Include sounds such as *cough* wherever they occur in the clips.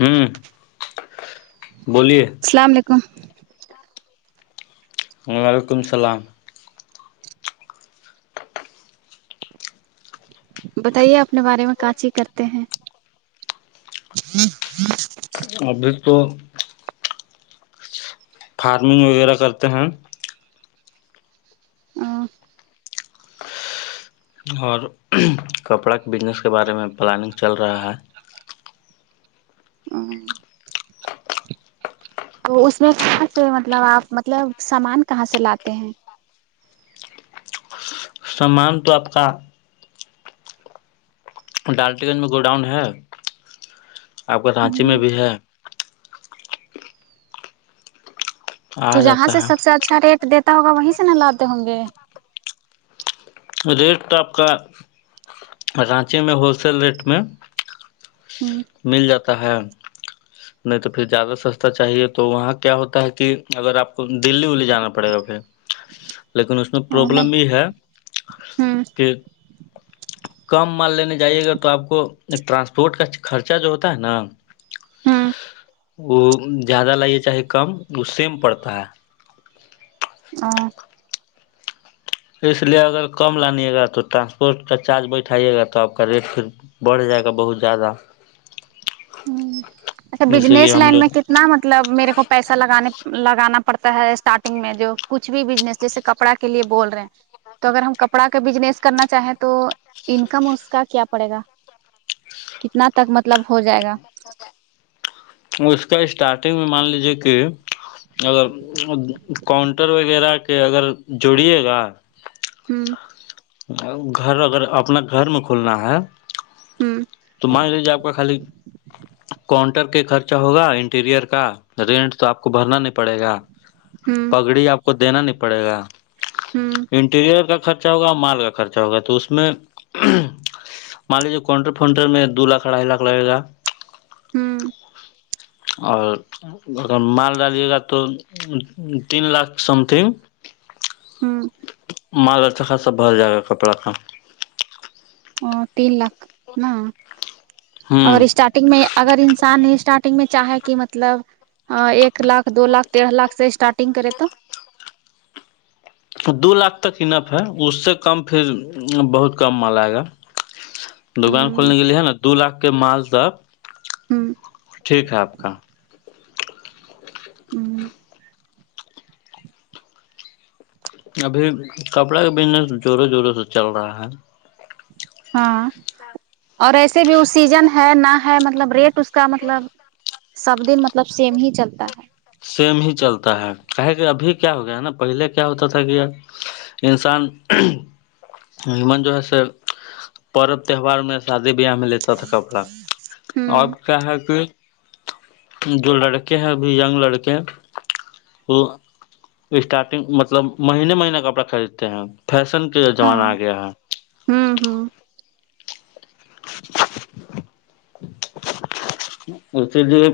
ہمم سلام علیکم وعلیکم السلام بتائیے اپنے بارے میں کاچی کرتے ہیں ابھی تو فارمنگ وغیرہ کرتے ہیں اور کپڑا کے بزنس کے بارے میں پلاننگ چل رہا ہے ہاں تو اس میں کہاں سے مطلب آپ مطلب سامان کہاں سے لاتے ہیں سامان تو آپ کا ڈالٹی گنج میں گو ڈاؤن ہے آپ کا رانچی میں بھی ہے تو آ جہاں جاتا سے سب سے ہے اچھا ریٹ دیتا ہوگا وہیں سے نہ لاتے ہوں گے ریٹ تو آپ کا رانچی میں ہول سیل ریٹ میں مل جاتا ہے نہیں تو پھر زیادہ سستا چاہیے تو وہاں کیا ہوتا ہے کی اگر آپ کو دلی ولی جانا پڑے گا ہے لیکن اس میں نہیں پرابلم یے ہے ہوں کہ *inaudible* کم مال لینے جائیے گا تو آپ کو ٹرانسپورٹ کا خرچہ جو ہوتا ہے نا وہ زیادہ لائیے چاہے کم وہ سیم پڑتا ہے آ اس لیے اگر کم لانیے گا تو ٹرانسپورٹ کا چارج بیٹھائیے گا تو آپ کا ریٹ پھر بڑھ جائے گا بہت زیادہ ہمم اچھا اسی لیے بجنیس ہم لائن لوگ میں کتنا مط طلب میرے کو پیسہ لگانے لگانا پڑتا ہے اسٹارٹنگ میں جو کچھ بھی بزنس جیسے کپڑا کے لیے بول رہے ہیں تو اگر ہم کپڑا کا بزنس کرنا چاہیں تو انکم اس کا کیا پڑے گا کتنا تک مطلب ہو جائے گا اس کا اسٹارٹنگ میں مان لیجیے کہ اگر کاؤنٹر وغیرہ کے اگر جوڑیے گا ہوں گھر اگر اپنا گھر میں کھلنا ہے ہوں تو مان لیجیے آپ کا خالی کاؤنٹر کے خرچ ہوگا انٹیریئر کا رینٹ تو آپ کو بھرنا نہیں پڑے گا ہوں گڑی آپ کو دینا نہیں پڑے گا ہوں انٹیریئر کا خرچ رچا ہوگا مال کا خرچا ہوگا تو اس میں مان لیجیے کونٹر فنٹر میں دو لاکھ اڑھائی لاکھ لے گا ہوں اور اگر مال ڈالیے گا تو تین لاکھ سمتھنگ ہوں مال اچھا خاصا بھر جائے گا کپڑا کا اور تین لاکھ ہاں اگر ہوں اسٹارٹ گ میں اگر انسان نے اسٹارٹنگ میں چاہے کہ مطلب ہاں ایک لاکھ دو لاکھ دیڑھ لاکھ سے اسٹارٹنگ کرے تو دو لاکھ تک انف ہے اس سے کم پھر بہت کم مال آئے گا دوکان ہوں کھولنے کے لیے ہے نا دو لاکھ کے مال تک ہوں ٹھیک ہے آپ کا ہوں ابھی کپڑا کا بزنس زوروں زوروں سے چل رہا ہے ہاں اور ایسے بھی وہ سیزن ہے نہ ہے مطلب ریٹ اس کا مطلب سب دن مطلب سیم ہی چلتا ہے سیم ہی چلتا ہے کہے کہ ابھی کیا ہو گیا ہے نا پہلے کیا ہوتا تھا کہ یار انسان این جو ہے س پرب تہوار میں شادی بیاہ میں لیتا تھا کپڑا ہوں اب کیا ہے کہ جو لڑکے ہیں کے ینگ لڑکے برکہ اللہ اسٹارٹنگ مطلب مہینے مہینے کپڑا خریدتے ہیں اب فیشن کے زمانہ آ ہاں گیا ہے ہوں ہوں *inaudible* اسی لیے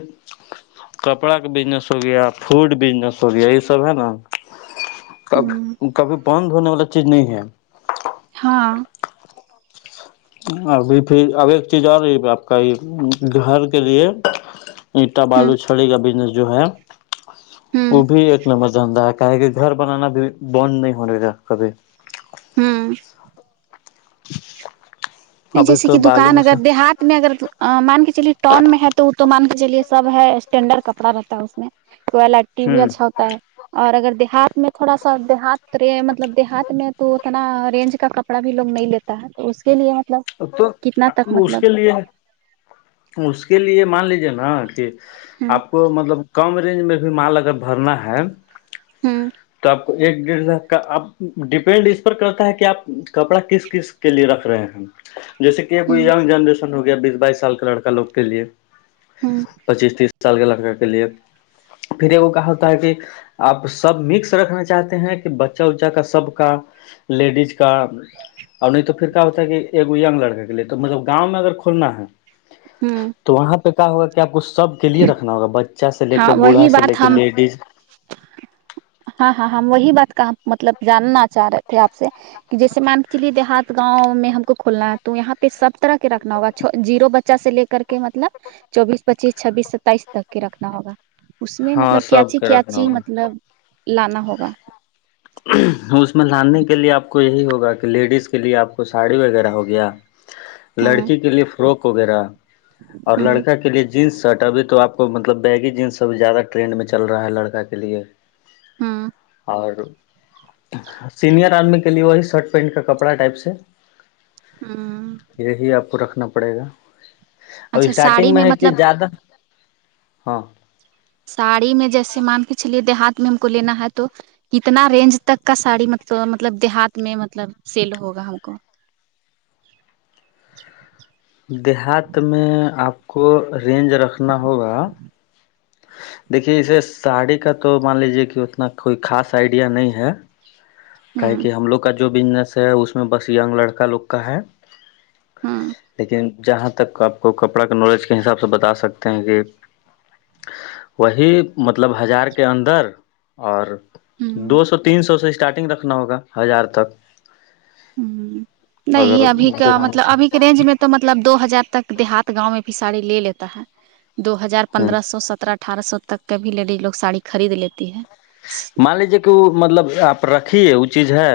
کپڑا کا بزنس ہو گیا فوڈ بزنس ہو گیا یہ سب ہے نا کب ہوں کبھی بند ہونے والا چیز نہیں ہے ہاں ابھی پھر اب ایک چیز آ رہی ہے آپ کا یہ گھر کے لیے اٹا ہوں بالو چھڑی کا بزنس جو ہے وہ ہوں بھی ایک نمبر سے دھندہ ہے کا ہے کہ گھر بنانا بھی بند نہیں ہو رہے گا کبھی ہوں نہیں ابھی جیسے کہ تو بالو دکان میں اگر سے دیہات میں اگر مان کے چلیے ٹون میں ہے تو وہ تو مان کے چلیے سب ہے اسٹینڈرڈ کپڑا رہتا ہے اس میں کو ٹی بھی اچھا ہوں ہوتا ہے اور اگر دیہات میں تھوڑا سا دیہات مطلب دیہات میں تو اتنا رینج کا کپڑا بھی لوگ نہیں لیتے تا تو اس کے لیے مطلب تو کتنا تک اس مطلب کے لیے اس کے لیے مان لیجیے نا کہ ہ آپ کو مطلب کم رینج میں بھی مال اگر بھرنا ہے ہوں تو آپ کو ایک ڈیڑھ لاکھ کا آپ ڈیپینڈ اس پر کرتا ہے کہ آپ کپڑا کس کس کے لیے رکھ رہے ہیں جیسے کہ ایک ہ یینگ جنریشن ہو گیا بیس بائیس سال کا لڑکا لوگ کے لیے ہ پچیس تیس سال کے لڑکا کے لیے پھر ایک کہا ہوتا ہے کہ آپ سب مکس رکھنا چاہتے ہیں کہ بچہ اچا کا سب کا لیڈیز کا اور نہیں تو پھر کیا ہوتا ہے کہ اگو ینگ لڑکے کے لیے تو مطلب گاؤں اگر میں کھلنا ہے ہم تو وہاں پہ کیا ہوگا کہ آپ کو سب کے لیے رکھنا ہوگا بچہ سے لے کے ہاں بوڑھا وہی سے لے بات کے ہم لیڈیز ہاں ہاں ہم وہی بات کہاں مطلب جاننا چاہ رہے تھے آپ سے جیسے مم کے لیے دیہات گاؤں میں ہم کو کھولنا ہے تو یہاں پہ سب طرح کے رکھنا ہوگا جیرو بچہ سے لے کے کر کے مطلب چوبیس پچیس چھبیس ستائیس تک کے رکھنا ہوگا اس میں ہاں مطلب سب کیاچی کے رکھنا کیاچی ہوگا مطلب لانا ہوگا اس میں لاننے کے لیے آپ کو یہی ہوگا کہ لیڈیز کے لیے آپ کو ساڑی وغیرہ ہو گیا ہوں لڑکی کے لیے فروک وغیرہ اور ہوں لڑکا کے لیے جینس شرٹ ابھی تو آپ کو مطلب بیگی جینس ابھی زیادہ ٹرینڈ میں چل رہا ہے لڑکا کے لیے ہاں اور سینئر آرمی کے لیے وہی شرٹ پینٹ کا کپڑا ٹائپ سے ہمم یہی آپ کو رکھنا پڑے گا اب اچھا ساڑی اسٹارٹنگ میں ہے کہ مطلب زیادہ ہاں ساڑی میں جیسے مان کے چلیے دیہات میں ہم کو لینا ہے تو کتنا رینج تک کا ساڑی مطلب مطلب دیہات میں مطلب سیل ہوگا ہم کو دیہات میں آپ کو رینج رکھنا ہوگا دیکھیے اسے ساڑی کا تو مان لیجیے کہ اتنا کوئی خاص آئیڈیا نہیں ہے کا ہوں کہہ ہم لوگ کا جو بزنس ہے اس میں بس ینگ لڑکا لوگ کا ہے ہوں لیکن جہاں تک آپ کو کپڑا کے نالج کے حساب سے بتا سکتے ہیں کہ وہی مطلب ہزار کے اندر اور ہوں دو سو تین سو سے اسٹارٹنگ رکھنا ہوگا ہزار تک ہ نہیں اگر ابھی کا دکھانا مطلب چاہ ابھی کے رینج میں تو مطلب دو ہزار تک دیہات گاؤں میں بھی سڑی لے لیتا ہے دو ہزار ہ پندرہ سو سترہ اٹھارہ سو تک کا بھی لیڈیز لوگ ساڑی خرید لیتی ہے مان لیجے کہ وہ مطلب آپ رکھیے وہ چیز ہے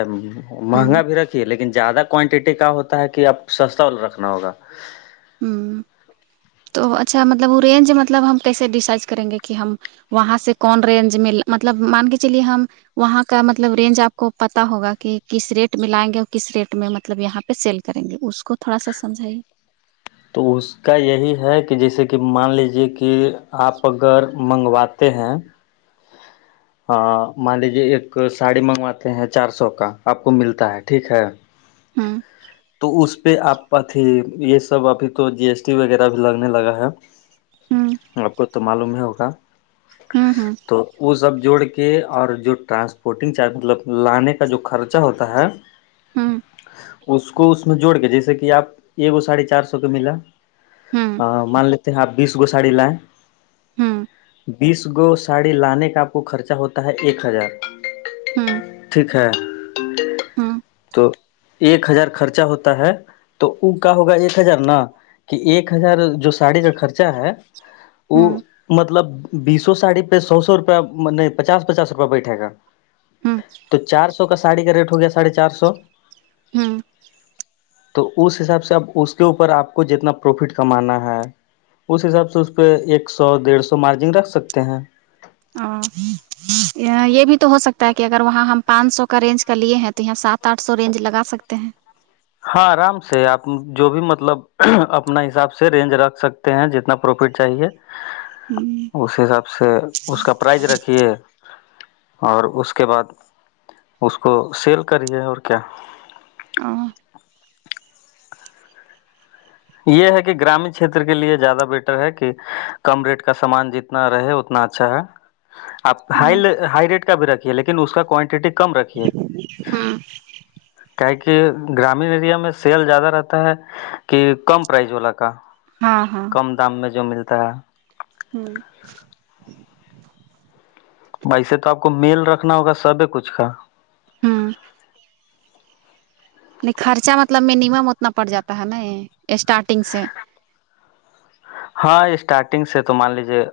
ہوں مہنگا بھی ر لیکن زیادہ کوانٹٹی کا ہوتا ہے کہ اب سستا رکھنا ہوگا ہوں تو اچھا مطلب وہ رینج مطلب ہم کیسے ڈیسائز کریں گے کہ ہم وہاں سے کون رینج م مطلب مان کے چلیے ہم وہاں کا مطلب رینج آپ کو پتا ہوگا کہ کس ریٹ میں لائیں گے اور کس ریٹ میں مطلب یہاں پہ سیل کریں گے اس کو تھوڑا سا سمجھائیے تو اس کا یہی ہے کہ جیسے کہ مان لیجیے کہ آپ اگر منگواتے ہیں ہاں مان لیجیے ایک ساڑی منگواتے ہیں چار سو کا آپ کو ملتا ہے ٹھیک ہے ہوں تو اس پہ آپ اھی یہ سب ابھی تو جی ایس ٹی وغیرہ بھی لگنے لگا ہے ہوں آپ کو تو معلوم ہی ہوگا ہوں تو وہ سب جوڑ کے اور جو ٹرانسپورٹنگ چارج مطلب لانے کا جو خرچہ ہوتا ہے ہم اس کو اس میں جوڑ کے جیسے کہ آپ ایکو ساڑھی چار سو کا ملا ہوں ا مان لیتے ہیں آپ بیس گو ساڑی لائیں ہم بیس گو ساڑی لانے کا آپ کو خرچہ ہوتا ہے ایک ہزار ٹھیک ہے ہاں تو ایک ہزار خرچا ہوتا ہے تو وہ کا ہوگا ایک ہزار نا کہ ایک ہزار جو ساڑی کا خرچہ ہے وہ ہوں مطلب بیسو ساڑی پہ سو سو روپیہ نہیں پچاس پچاس روپیہ بیٹھے گا ہوں تو چار سو کا ساڑی کا ریٹ ہو گیا ساڑھے چار سو ہوں تو اس حساب سے اب اس کے اوپر آپ کو جتنا پروفٹ کمانا ہے اس حساب سے اس پہ ایک سو ڈیڑھ سو مارجن رکھ سکتے ہیں ہاں یہ بھی تو ہو سکتا ہے کہ اگر وہاں ہم پانچ سو کا رینج کا لیے ہیں تو یہ سات آٹھ سو رینج لگا سکتے ہیں ہاں آرام سے آپ جو بھی مطلب اپنا حساب سے رینج رکھ سکتے ہیں جتنا پروفٹ چاہیے ہ اس حساب سے اس کا پرائز رکھیے اور اس کے بعد اس کو سیل کریے اور کیا ہاں یہ ہے کہ گرامین چھیتر کے لیے زیادہ بیٹر ہے کہ کم ریٹ کا سامان جت اتنا رہے اتنا اچھا ہے آپ ہائی ہائی ریٹ کا بھی رکھیے لیکن اس کا کوانٹیٹی کم رکھیے ہوں کیا ہے کہ گرامین ایریا میں سیل زیادہ رہتا ہے کہ کم پرائز والا کا ہاں ہاں کم دام میں جو ملتا ہے ہوں بسے تو آپ کو میل رکھنا ہوگا سبھی کچھ کا ہوں نہیں خرچہ مطلب منیمم اتنا پڑ جاتا ہے نا یہ اسٹارٹنگ سے ہاں اسٹارٹنگ سے تو مان لیجیے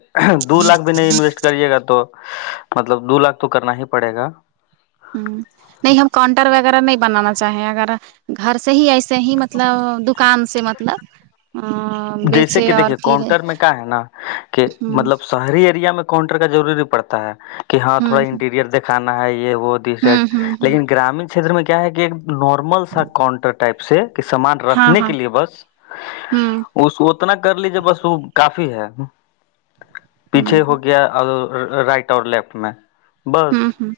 دو لاکھ بھی نہیں انویسٹ کریے گا تو مطلب دو لاکھ تو کرنا ہی پڑے گا ہ نہیں ہم کانٹر وغیرہ نہیں بنانا چاہیں اگر گھر سے ہی ایسے ہی مطلب دکان سے مطلب ہوں جیسے کہ دیکھیے کاؤنٹر میں کا ہے نا کہ ہ مطلب شہری ایریا میں کانٹر کا ضروری پڑتا ہے کہ ہاں ہ تھوڑا انٹیریئر دکھانا ہے یہ وہ ہ سرٹ ہ ہ لیکن گرامین چھیتر میں کیا ہے کہ ایک نارمل سا کانٹر ٹائپ سے کے سامان رکھنے کے لیے بس ہوں اس اتنا کر لیجیے بس وہ کافی ہے ہ پیچھے ہو گیا اگ رائٹ اور لیفٹ میں بس ہوں ہوں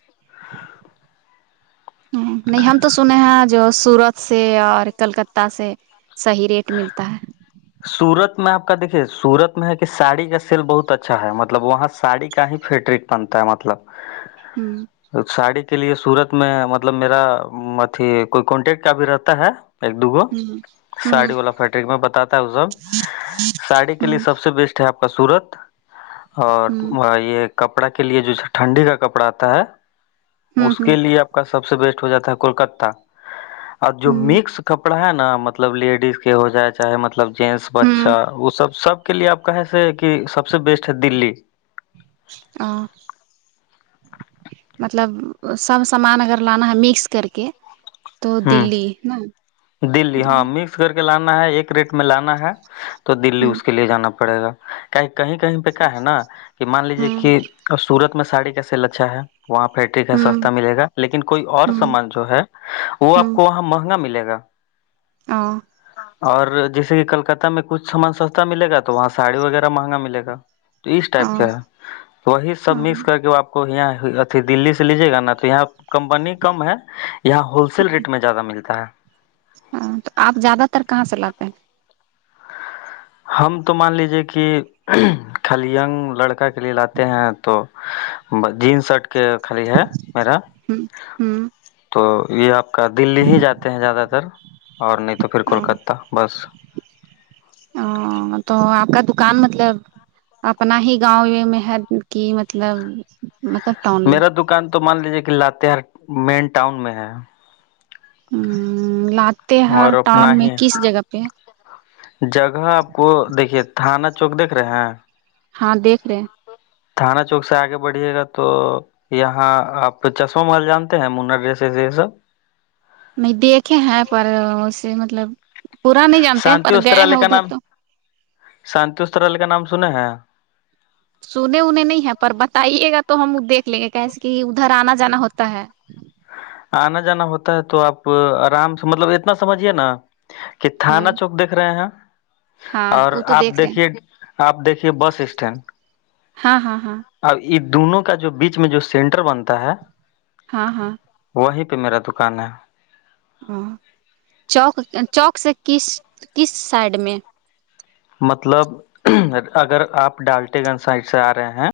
ہ نہیں ہم تو سنے ہیں آج جو سورت سے اور کلکتہ سے صحیح ریٹ ملتا ہے سورت میں آپ کا دیکے سورت میں ہے کہ ساڑی کا سیل بہت اچھا ہے مطلب وہاں ساڑی کا ہی فیٹرک پنتا ہے مطلب ہوں ساڑی کے لیے سورت میں مطلب میرا ماتھی کوئی کانٹیکٹ کا بھی رہتا ہے ایک دوگو ہوں ہوں ساڑی والا فیٹرک میں بتاتا ہے وہ سب ساڑی کے لیے ہوں سب سے بیسٹ ہے آپ کا سورت ہوں اور یے کپڑا کے لیے جو ٹھنڈی کا کپڑا آتا ہے اس کے ہوں لیے آپ کا سب سے بیسٹ ہو جاتا ہے کولکتا اور جو ہوں ہوں مکس کپڑا ہے نا مطلب لیڈیز کے ہو جاتا ہے چاہے مطلب جنٹس بچہ ہوں وہ سب سب کے لیے آپ کہیں سے کہ سب سے بیسٹ ہے دلی آ مطلب سب سامان اگر لانا ہے مکس کر کے تو دلی نہ دللی ہاں مکس کر کے لانا ہے ایک ریٹ میں لانا ہے تو دللی ہوں اس کے لیے جانا پڑے گا کا کہیں کہیں پے کیا ہے نا کہ مان لیجیے کی اور سورت میں ساڑی کا سیل اچھا ہے وہاں فیکٹری کا ہوں سستا ملے گا لیکن کوئی اور ہوں سامان جو ہے وہ آپ کو وہاں مہنگا ملے گا ہاں اور جیسے کی کلکتہ میں کچھ سامان سستا ملے گا تو وہاں ساڑی وغیرہ مہنگا ملے گا اس ٹائپ کے ہے وہی سب مکس کر کے آپ کو یہاں اھی دلی سے لیجے گا نا تو یہاں کمپنی کم ہے یہاں ہول سیل ریٹ میں زیادہ ملتا ہے ہاں تو آپ زیادہ تر کہا سے لاتے ہیں ہم تو مان لیجیے کی کلیگ لڑکا کے لیے لاتے ہیں تو جین شرٹ کے خالی ہے میرا ہیں ہ تو یے آپ کا دلی ہی جاتے ہیں زیادہ تر اور نہیں تو پھر کولکتہ بس ا تو آپ کا دکان مطلب اپنا ہی گاؤں یے میں ہے کی مطلب مطلب ٹاؤن میں میرا دکان تو مان لیجیے کی لااتہار مین ٹؤن میں ہے آمم لاتے ہر اور ٹاؤن اپنا میں ہی کس جگہ پے جگہ آپ کو دیکھیے تھانہ چوک دیکھ رہے ہیں ہاں دیکھ رہے ہیں تھانا چوک سے آگے بڑھیے گا تو یہاں آپ چشمہ محل جانتے ہیں منا ڈیس یے سب نہیں دیکھے ہیں پر اسے مطلب پورا نہیں جانتے شانتی پر گئے ہیں ادھر تو شنٹ اسٹرال کا نام سنا ہیں سنے انے نہیں ہے پر بتائیے گا تو ہم دیکھ لیں گے کیسے کی ادھر آنا جانا ہوتا ہے آنا جانا ہوتا ہے تو آپ آرام سے مطلب اتنا سمجھیے نا کہ تھانا ہوں چوک دیکھ رہے ہیں ہاں اور وہ تو آپ دیکھ رہے ہیں دیکھیے آپ دیکھیے بس اسٹینڈ ہاں ہاں ہاں اب یے دونوں کا جو بیچ میں جو سینٹر بنتا ہے ہاں ہاں وہی پے میرا دکان ہے ہاں چوک چوک سے کس کس سائڈ میں مطلب اگر آپ ڈالٹے گنج سائڈ سے آ رہے ہیں